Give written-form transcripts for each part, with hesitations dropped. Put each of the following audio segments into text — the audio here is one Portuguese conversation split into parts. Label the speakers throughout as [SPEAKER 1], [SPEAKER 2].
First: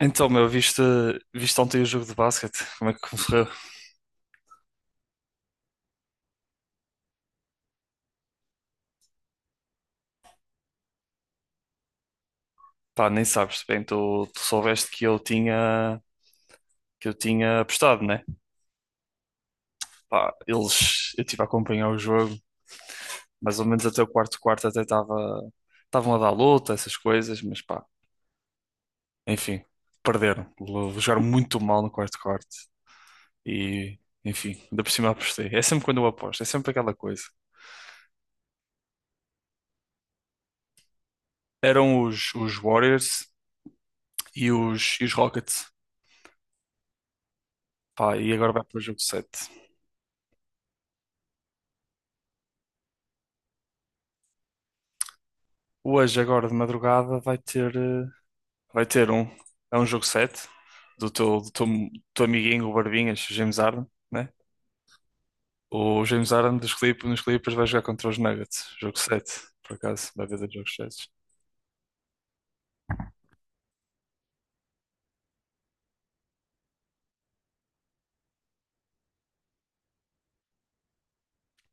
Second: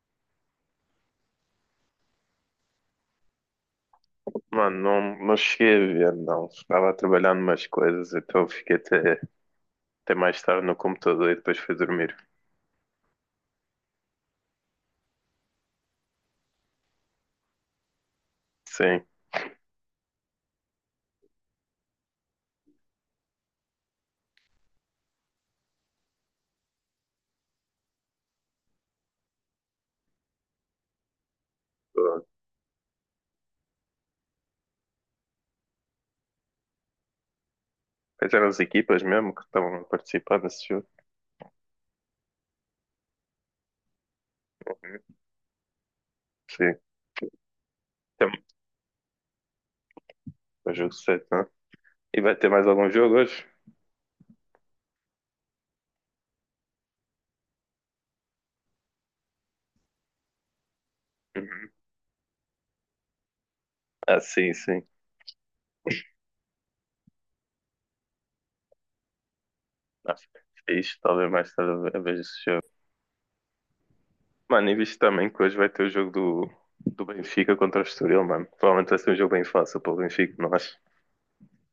[SPEAKER 1] Então, meu, viste ontem o jogo de basquete? Como é que correu?
[SPEAKER 2] Mano, não, não cheguei a ver, não. Estava a trabalhar numas coisas, então fiquei até mais tarde no computador e depois fui dormir.
[SPEAKER 1] Pá, nem sabes bem, tu soubeste que eu tinha apostado, né?
[SPEAKER 2] Sim.
[SPEAKER 1] Pá, eu estive a acompanhar o jogo, mais ou menos até o quarto quarto, até estavam a dar luta, essas coisas, mas pá, enfim, perderam. Jogaram muito mal no quarto
[SPEAKER 2] Pô,
[SPEAKER 1] quarto e, enfim, ainda por cima apostei. É sempre quando eu aposto, é sempre aquela coisa.
[SPEAKER 2] quais eram as equipas mesmo que estavam a participar nesse jogo?
[SPEAKER 1] Eram os Warriors e os,
[SPEAKER 2] Uhum.
[SPEAKER 1] e os Rockets.
[SPEAKER 2] Sim.
[SPEAKER 1] Pá,
[SPEAKER 2] Tem
[SPEAKER 1] e agora vai para o jogo 7.
[SPEAKER 2] o jogo 7, não? E vai ter mais algum jogo hoje?
[SPEAKER 1] Hoje, agora de madrugada, vai ter um. É um jogo 7 do teu, do teu,
[SPEAKER 2] Uhum.
[SPEAKER 1] do teu amiguinho, o Barbinhas, o James Harden,
[SPEAKER 2] Ah,
[SPEAKER 1] né?
[SPEAKER 2] sim, sim.
[SPEAKER 1] O James Harden dos Clippers, nos Clippers vai jogar contra os Nuggets. Jogo 7, por acaso,
[SPEAKER 2] Ah,
[SPEAKER 1] vai haver dois jogos
[SPEAKER 2] fixe,
[SPEAKER 1] 7.
[SPEAKER 2] talvez mais tarde eu veja esse jogo. Mano, e visto também que hoje vai ter o jogo do Benfica contra o Estoril, mano. Provavelmente vai ser um jogo bem fácil para o Benfica, não acho?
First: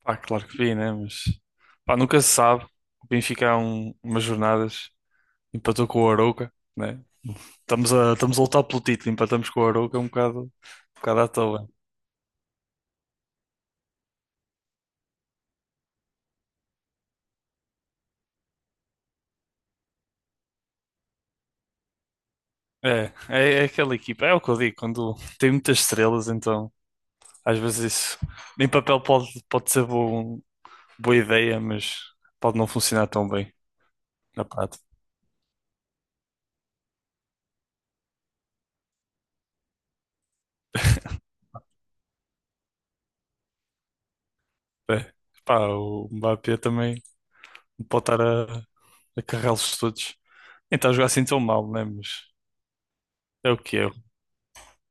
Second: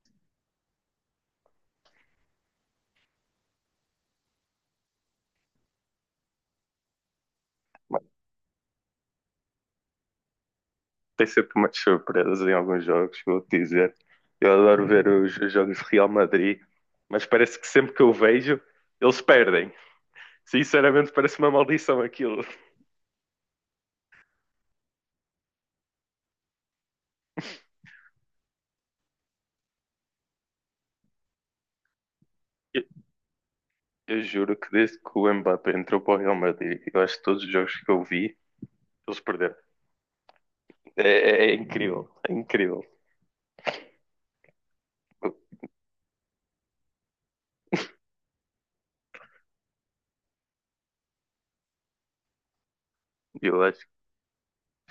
[SPEAKER 1] Pá, claro que vi, né? Mas pá, nunca se sabe. O Benfica há umas jornadas empatou com o Arouca, né? Estamos a lutar pelo título, empatamos com o Arouca, é um bocado
[SPEAKER 2] Tem
[SPEAKER 1] à
[SPEAKER 2] sempre
[SPEAKER 1] toa.
[SPEAKER 2] umas surpresas em alguns jogos, vou dizer. Eu adoro ver os jogos de Real Madrid, mas parece que sempre que eu vejo, eles perdem. Sinceramente, parece uma maldição aquilo.
[SPEAKER 1] É aquela equipa, é o que eu digo, quando tem muitas estrelas, então. Às vezes isso em papel pode ser boa ideia, mas pode não
[SPEAKER 2] Eu,
[SPEAKER 1] funcionar tão bem
[SPEAKER 2] eu
[SPEAKER 1] na
[SPEAKER 2] juro que
[SPEAKER 1] prática.
[SPEAKER 2] desde que o Mbappé entrou para o Real Madrid, eu acho que todos os jogos que eu vi, eles perderam. É, é incrível, é incrível.
[SPEAKER 1] É.
[SPEAKER 2] Eu,
[SPEAKER 1] Pá, o Mbappé também não pode estar a carregá-los todos. Nem está a jogar assim tão mal, né? Mas é o
[SPEAKER 2] eu
[SPEAKER 1] que
[SPEAKER 2] acho
[SPEAKER 1] é.
[SPEAKER 2] que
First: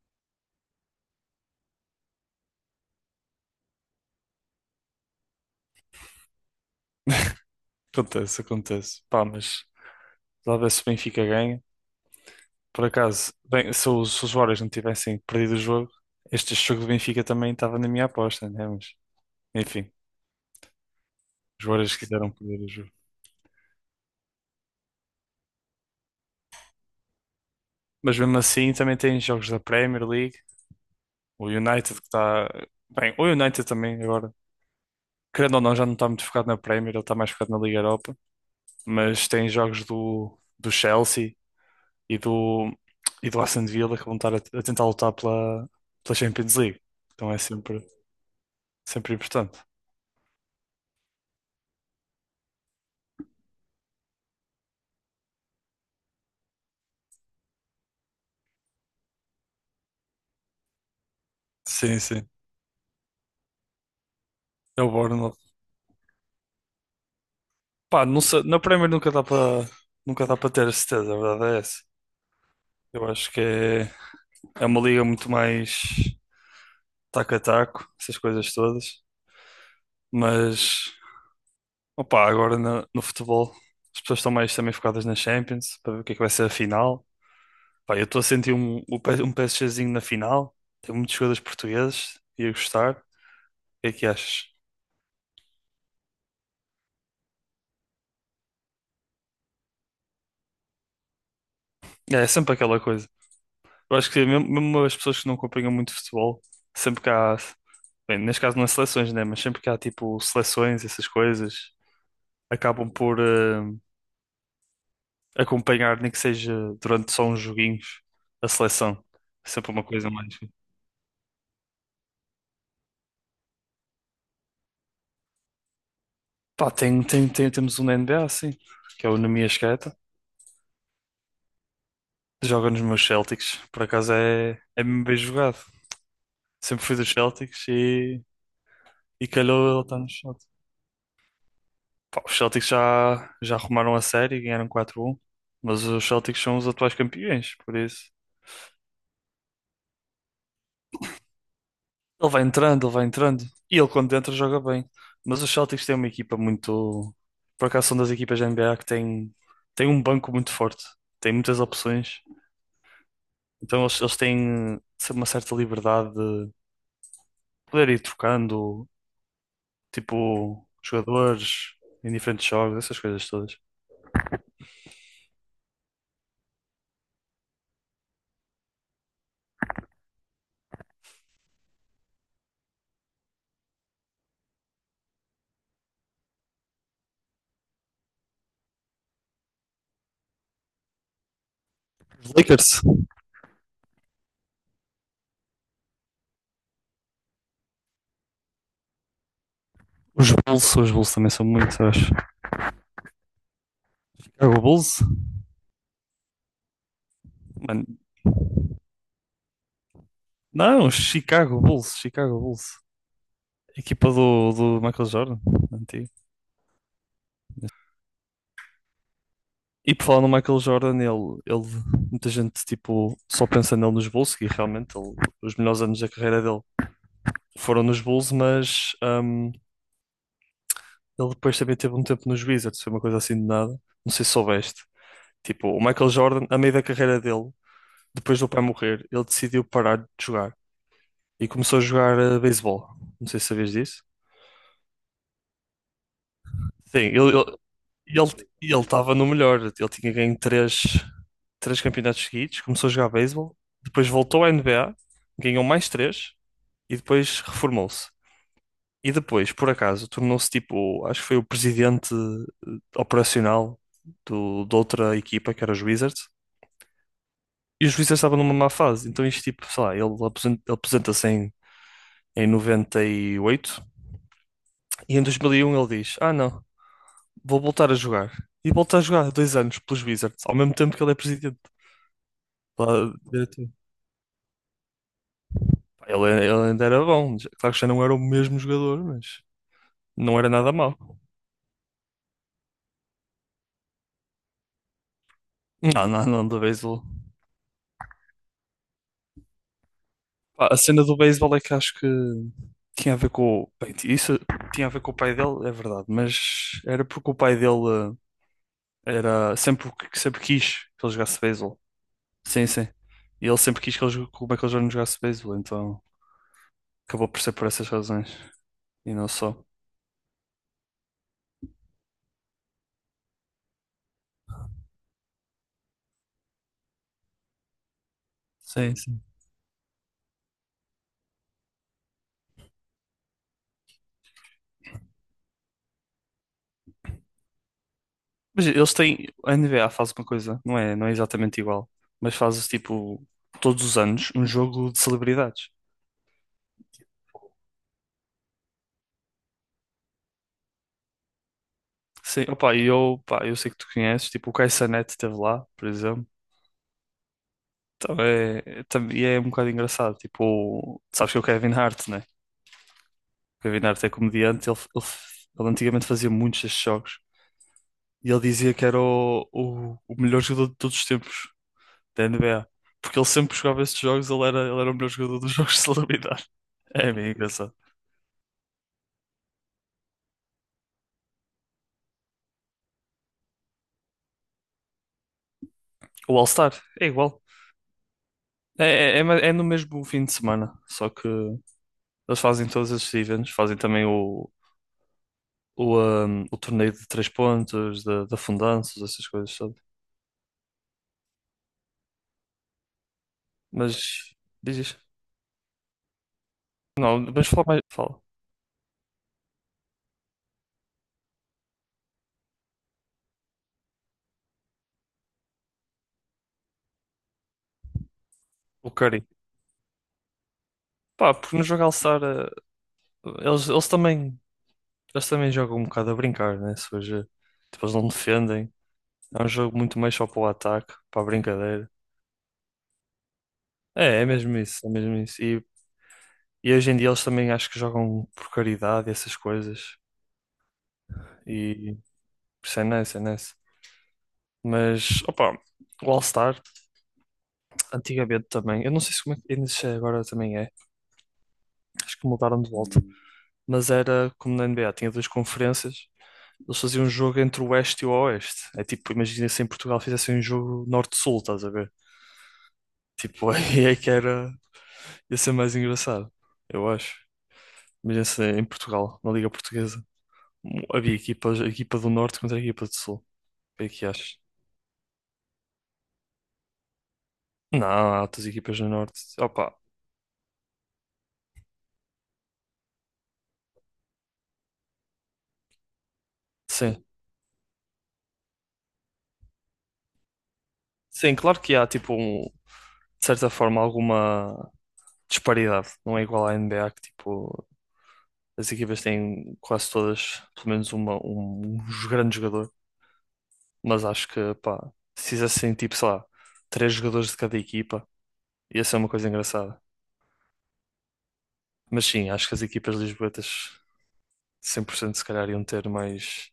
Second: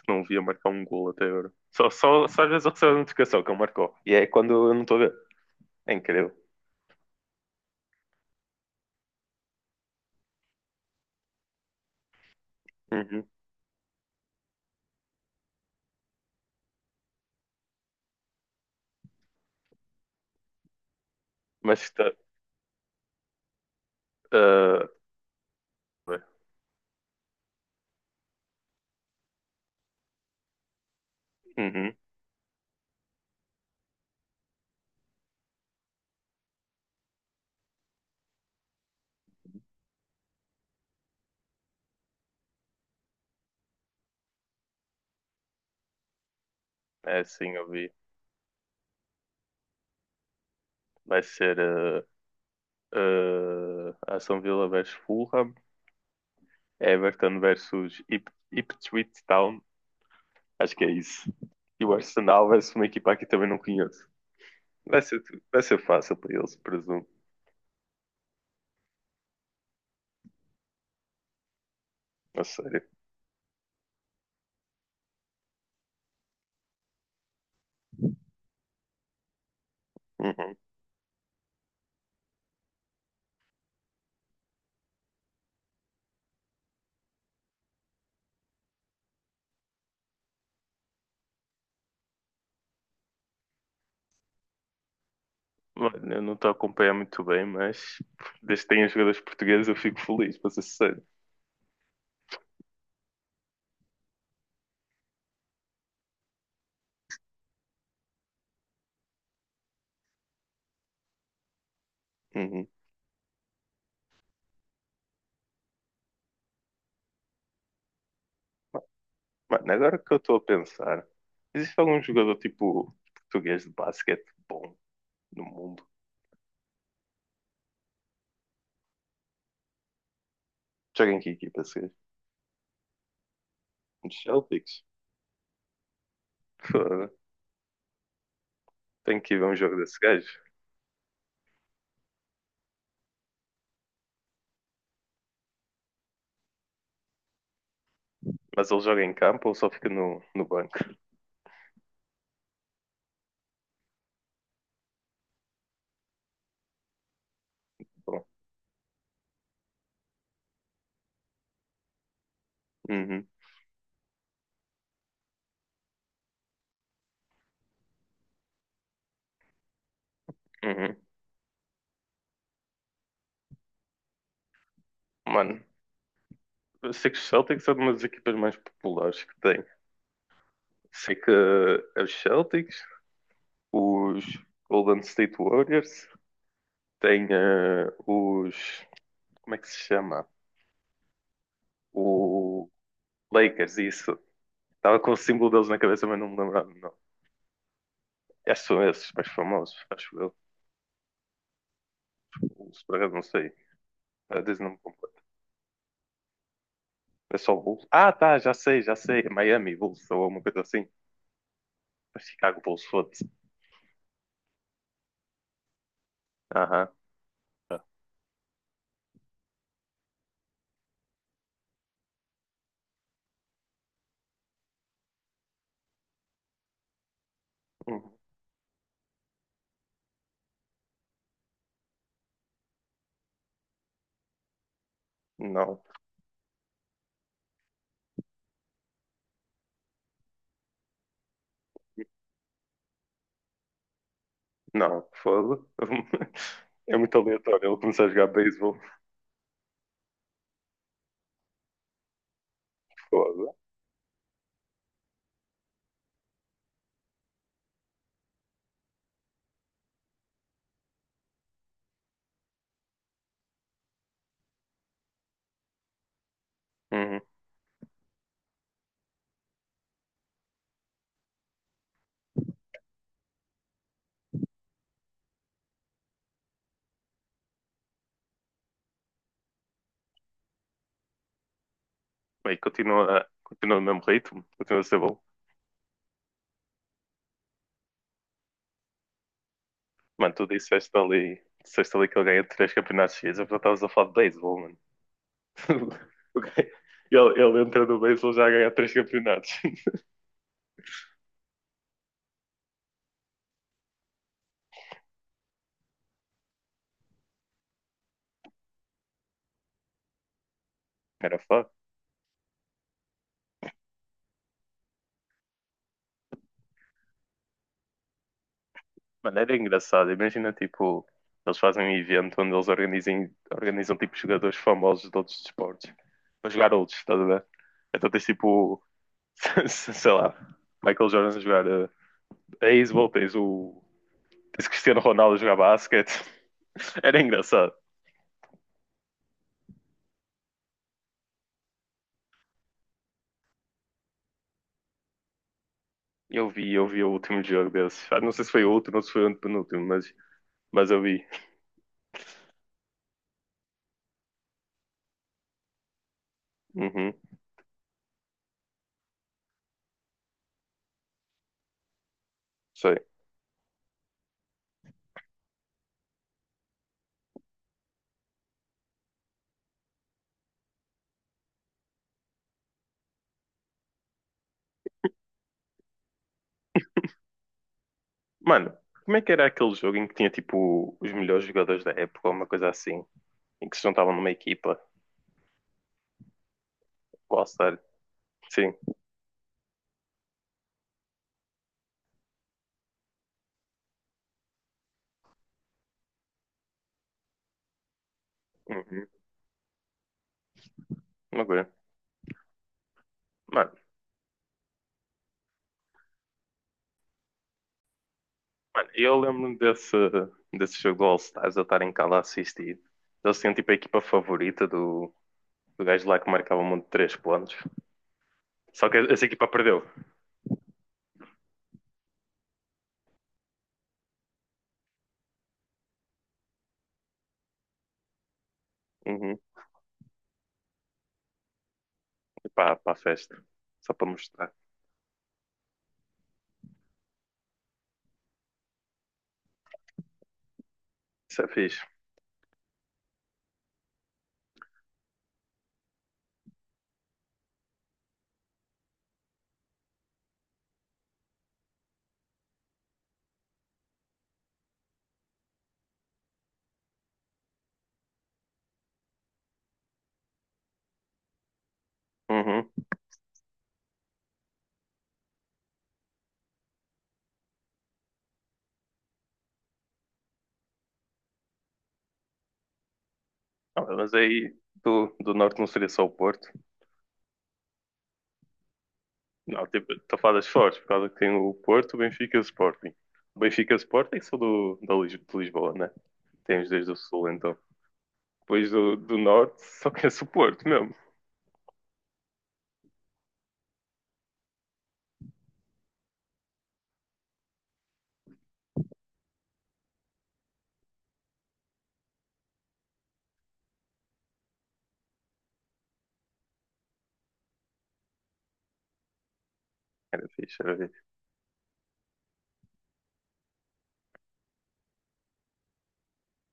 [SPEAKER 2] não via marcar um gol até agora. Só às vezes eu recebo a notificação que ele marcou. E é quando eu não estou a ver. É incrível.
[SPEAKER 1] Acontece, acontece. Pá, mas talvez se o Benfica ganha. Por
[SPEAKER 2] Uhum.
[SPEAKER 1] acaso, bem, se os Warriors não tivessem perdido o jogo, este jogo do Benfica também estava na minha aposta, né? Mas, enfim, os
[SPEAKER 2] Mas
[SPEAKER 1] Warriors
[SPEAKER 2] está.
[SPEAKER 1] quiseram perder o jogo. Mas mesmo assim também tem jogos da Premier League. O United que está. Bem, o United também agora. Querendo ou não, já não está muito focado na Premier, ele está mais focado na Liga Europa. Mas tem jogos do Chelsea e do, e do Aston Villa, que vão estar a tentar lutar pela Champions League.
[SPEAKER 2] É,
[SPEAKER 1] Então é
[SPEAKER 2] sim, eu
[SPEAKER 1] sempre,
[SPEAKER 2] vi.
[SPEAKER 1] sempre importante.
[SPEAKER 2] Vai ser Aston Villa versus Fulham, Everton versus Ipswich Town. Acho que é isso. E o
[SPEAKER 1] Sim, sim.
[SPEAKER 2] Arsenal versus uma equipa que também não conheço.
[SPEAKER 1] É o
[SPEAKER 2] Vai ser,
[SPEAKER 1] Bournemouth.
[SPEAKER 2] vai ser fácil para eles, presumo.
[SPEAKER 1] Pá, não sei, na Premier nunca dá para nunca dá para ter a certeza, a verdade é essa.
[SPEAKER 2] A sério.
[SPEAKER 1] Eu acho que é, é uma liga muito mais taco a taco, essas coisas todas.
[SPEAKER 2] Uhum.
[SPEAKER 1] Mas opa, agora no futebol as pessoas estão mais também focadas na Champions para ver o que é que vai ser a final. Pá, eu estou a sentir um PSGzinho na final. Tem muitos jogadores portugueses. Ia gostar. O que é que achas?
[SPEAKER 2] Mano, eu não estou a acompanhar muito bem, mas desde que tenha jogadores portugueses eu fico feliz, para ser sincero.
[SPEAKER 1] É, é sempre aquela coisa. Eu acho que mesmo, mesmo as pessoas que não acompanham muito futebol, sempre que há, bem, neste caso não é seleções, né? Mas sempre que há tipo seleções, essas coisas,
[SPEAKER 2] Uhum.
[SPEAKER 1] acabam por acompanhar, nem que seja durante só uns joguinhos, a seleção. É sempre
[SPEAKER 2] Mano,
[SPEAKER 1] uma
[SPEAKER 2] agora
[SPEAKER 1] coisa
[SPEAKER 2] que eu estou
[SPEAKER 1] mais.
[SPEAKER 2] a pensar, existe algum jogador tipo português de basquete bom no mundo?
[SPEAKER 1] Pá, temos um na NBA, sim, que é o Numi Asqueta.
[SPEAKER 2] Joga em que equipa, se
[SPEAKER 1] Joga nos meus Celtics, por acaso é,
[SPEAKER 2] Celtics.
[SPEAKER 1] é mesmo bem jogado. Sempre fui dos
[SPEAKER 2] Foda.
[SPEAKER 1] Celtics
[SPEAKER 2] Tenho
[SPEAKER 1] e
[SPEAKER 2] que ir ver um
[SPEAKER 1] calhou
[SPEAKER 2] jogo
[SPEAKER 1] ele estar
[SPEAKER 2] desse
[SPEAKER 1] nos
[SPEAKER 2] gajo.
[SPEAKER 1] Celtics. Pá, os Celtics já, já arrumaram a série, ganharam 4 um, mas os Celtics são os atuais campeões, por isso.
[SPEAKER 2] Mas ele joga em campo ou só fica no banco?
[SPEAKER 1] Ele vai entrando, e ele quando entra joga bem. Mas os Celtics têm uma equipa muito. Por acaso são das
[SPEAKER 2] Bom,
[SPEAKER 1] equipas da NBA que tem tem um banco muito forte, tem muitas opções,
[SPEAKER 2] uhum,
[SPEAKER 1] então eles têm sempre uma certa liberdade poder ir trocando, tipo,
[SPEAKER 2] uhum.
[SPEAKER 1] jogadores em diferentes jogos, essas coisas todas.
[SPEAKER 2] Mano, eu sei que os Celtics são uma das equipas mais populares que tem. Sei que os Celtics, os Golden State Warriors, tem os. Como é que se chama?
[SPEAKER 1] Os
[SPEAKER 2] O
[SPEAKER 1] Lakers,
[SPEAKER 2] Lakers, isso. Estava com o símbolo deles na cabeça, mas não me lembrava. Não. Acho que são esses mais famosos, acho eu.
[SPEAKER 1] Os Bulls também são muitos, eu acho.
[SPEAKER 2] Os por acaso não sei. A
[SPEAKER 1] Chicago
[SPEAKER 2] Disney não me.
[SPEAKER 1] Bulls?
[SPEAKER 2] É só o
[SPEAKER 1] Mano,
[SPEAKER 2] Bulls? Ah, tá, já sei, já sei. Miami Bulls ou alguma coisa assim.
[SPEAKER 1] não, Chicago Bulls, Chicago
[SPEAKER 2] Chicago
[SPEAKER 1] Bulls.
[SPEAKER 2] Bulls, foda-se.
[SPEAKER 1] Equipa do Michael Jordan, antigo.
[SPEAKER 2] Aham. Ah,
[SPEAKER 1] E por falar no Michael Jordan, muita gente tipo, só pensa nele nos Bulls, e realmente os melhores anos da carreira dele foram nos
[SPEAKER 2] hum,
[SPEAKER 1] Bulls, mas ele depois também teve um tempo nos Wizards, foi uma coisa assim de nada. Não sei se soubeste. Tipo, o
[SPEAKER 2] não,
[SPEAKER 1] Michael Jordan, a meio da carreira dele, depois do pai morrer, ele decidiu parar de jogar e começou a jogar beisebol. Não sei se sabias disso.
[SPEAKER 2] não, foda. É
[SPEAKER 1] Sim,
[SPEAKER 2] muito aleatório ele começar a jogar
[SPEAKER 1] ele
[SPEAKER 2] beisebol.
[SPEAKER 1] ele estava no melhor. Ele tinha ganho três campeonatos seguidos, começou a jogar
[SPEAKER 2] Foda.
[SPEAKER 1] beisebol, depois voltou à NBA, ganhou mais três e depois reformou-se. E depois, por acaso, tornou-se tipo, acho que foi o presidente operacional de outra equipa, que era os Wizards.
[SPEAKER 2] Uhum.
[SPEAKER 1] E o juiz estava numa má fase, então isto tipo, sei lá, ele aposenta-se em, em noventa e oito, e em 2001 ele diz: Ah, não, vou voltar a jogar. E volta a jogar 2 anos pelos Wizards, ao mesmo tempo que ele é presidente,
[SPEAKER 2] Bem,
[SPEAKER 1] lá
[SPEAKER 2] continua,
[SPEAKER 1] diretor.
[SPEAKER 2] continua no mesmo ritmo, continua a ser bom.
[SPEAKER 1] Pá, ele ainda era bom, claro que já não era o mesmo jogador, mas
[SPEAKER 2] Mano,
[SPEAKER 1] não
[SPEAKER 2] tu
[SPEAKER 1] era nada mau.
[SPEAKER 2] disseste ali que ele ganha três campeonatos seguidos, eu já estavas a falar de beisebol, mano.
[SPEAKER 1] Não, não,
[SPEAKER 2] O
[SPEAKER 1] não,
[SPEAKER 2] gajo.
[SPEAKER 1] do beisebol.
[SPEAKER 2] Ele entra no beisebol já a ganhar três campeonatos.
[SPEAKER 1] Pá, a cena do beisebol é que acho que tinha a ver com. Bem, isso tinha a ver com o pai dele, é verdade, mas era porque o pai dele. Era sempre, sempre quis que ele
[SPEAKER 2] Era
[SPEAKER 1] jogasse
[SPEAKER 2] foda.
[SPEAKER 1] beisebol. Sim, sim. E ele sempre quis que ele, que o Michael Jordan jogasse beisebol, então acabou por ser por essas razões e não
[SPEAKER 2] Mano, era
[SPEAKER 1] só.
[SPEAKER 2] engraçado. Imagina, tipo, eles fazem um evento onde eles organizam, tipo, jogadores famosos de outros desportos para jogar outros, estás a ver? Então tens, tipo,
[SPEAKER 1] Sim, sim.
[SPEAKER 2] sei lá, Michael Jordan a jogar beisebol, tens Cristiano Ronaldo a jogar basquete. Era engraçado.
[SPEAKER 1] Mas eles têm. A NBA faz uma coisa, não é, não é exatamente igual, mas fazes tipo todos os anos um jogo de celebridades.
[SPEAKER 2] Eu vi o último jogo desses. Ah, não sei se foi o último ou se foi o antepenúltimo, mas eu vi.
[SPEAKER 1] Sim, opa, pá, eu sei que tu conheces, tipo o Kai Cenat esteve lá, por exemplo.
[SPEAKER 2] Uhum,
[SPEAKER 1] Então e é um bocado engraçado. Tipo, sabes que é o Kevin Hart, né?
[SPEAKER 2] sei.
[SPEAKER 1] O Kevin Hart é comediante, ele antigamente fazia muitos destes jogos. E ele dizia que era o melhor jogador de todos os tempos da NBA. Porque ele sempre que jogava esses jogos, ele era o melhor jogador dos jogos de celebridade. É é bem engraçado.
[SPEAKER 2] Mano, como é que era aquele jogo em que tinha, tipo, os melhores jogadores da época, ou uma coisa assim? Em que se juntavam numa equipa
[SPEAKER 1] O All-Star é igual.
[SPEAKER 2] All-Star, sim.
[SPEAKER 1] É no mesmo fim de semana, só que eles fazem todos esses eventos, fazem também o torneio de três pontos, da fundanças,
[SPEAKER 2] Uhum.
[SPEAKER 1] essas coisas, sabe?
[SPEAKER 2] Uma. Mano,
[SPEAKER 1] Mas diz isto. Não, mas fala mais. Fala.
[SPEAKER 2] mano, desse jogo do All-Stars, eu estar em casa a assistir. Eles tinham tipo a equipa favorita do gajo lá que marcava um monte de três pontos. Só
[SPEAKER 1] O
[SPEAKER 2] que
[SPEAKER 1] Curry.
[SPEAKER 2] essa equipa perdeu.
[SPEAKER 1] Pá, porque no jogo All-Star eles, eles também. Eles também jogam um bocado a brincar, né? Se hoje, tipo, eles não defendem.
[SPEAKER 2] Uhum.
[SPEAKER 1] É um jogo muito mais só para o ataque, para a brincadeira.
[SPEAKER 2] E para a festa. Só para
[SPEAKER 1] É
[SPEAKER 2] mostrar.
[SPEAKER 1] mesmo isso, é mesmo isso. E hoje em dia eles também acho que jogam por caridade e essas coisas.
[SPEAKER 2] Isso é fixe.
[SPEAKER 1] E isso é nice, é nice. Mas, opa, o All-Star, antigamente também, eu não sei se como é que ainda se é agora também é, acho que mudaram de volta. Mas era como na NBA, tinha duas conferências, eles faziam um jogo entre o Oeste e o Oeste. É tipo, imagina se em Portugal fizessem um jogo Norte-Sul, estás a ver?
[SPEAKER 2] Uhum.
[SPEAKER 1] Tipo, aí é que era. Ia ser mais engraçado, eu acho. Imagina se em Portugal, na Liga Portuguesa, havia equipas, a equipa do Norte contra a equipa do Sul. O
[SPEAKER 2] Ah,
[SPEAKER 1] que é que
[SPEAKER 2] mas
[SPEAKER 1] achas?
[SPEAKER 2] aí do norte não seria só o Porto.
[SPEAKER 1] Não, há outras equipas do Norte.
[SPEAKER 2] Não,
[SPEAKER 1] Opa,
[SPEAKER 2] tipo, estou a falar das fortes, por causa que tem o Porto, o Benfica e o Sporting. O Benfica e o Sporting são da de Lisboa, né? Tem os dois do
[SPEAKER 1] sim.
[SPEAKER 2] Sul, então. Depois do Norte, só conheço o Porto mesmo.
[SPEAKER 1] Sim, claro que há, tipo, de certa forma, alguma disparidade. Não é igual à NBA, que, tipo, as equipas têm quase todas, pelo menos, um grande jogador. Mas acho que, pá, se fizessem, tipo, sei lá, três jogadores de cada equipa, ia ser uma coisa engraçada.
[SPEAKER 2] Era fixe, era fixe.
[SPEAKER 1] Mas sim, acho que as equipas lisboetas 100% se calhar iam ter mais,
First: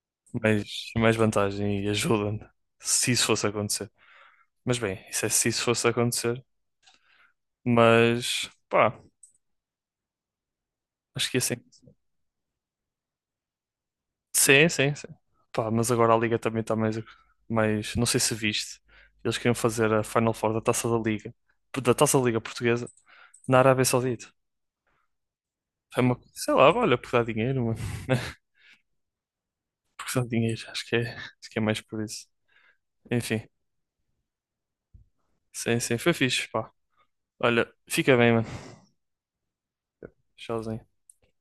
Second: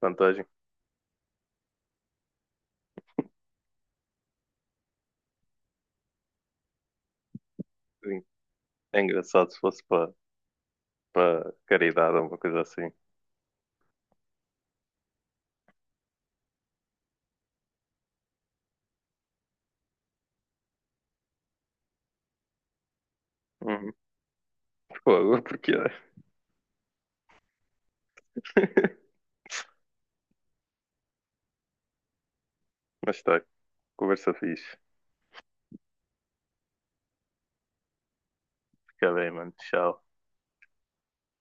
[SPEAKER 2] Vantagem.
[SPEAKER 1] mais, mais vantagem e ajuda se isso fosse acontecer. Mas bem, isso é se isso fosse acontecer.
[SPEAKER 2] Sim.
[SPEAKER 1] Mas pá,
[SPEAKER 2] É engraçado se fosse para
[SPEAKER 1] acho que ia.
[SPEAKER 2] para caridade ou uma coisa assim.
[SPEAKER 1] Sim, sim, sim. Pá, mas agora a Liga também está mais, mais. Não sei se viste. Eles queriam fazer a Final Four da Taça da Liga, da Taça da Liga Portuguesa, na Arábia
[SPEAKER 2] Uhum.
[SPEAKER 1] Saudita.
[SPEAKER 2] Fogo, porque é.
[SPEAKER 1] É uma, sei lá, olha, porque dá dinheiro, mano. Porque dá dinheiro, acho que é mais por isso.
[SPEAKER 2] Mas tá,
[SPEAKER 1] Enfim,
[SPEAKER 2] conversa fixe.
[SPEAKER 1] sim, sim, foi fixe, pá. Olha, fica bem, mano.
[SPEAKER 2] Fica bem, mano. Tchau.
[SPEAKER 1] Tchauzinho.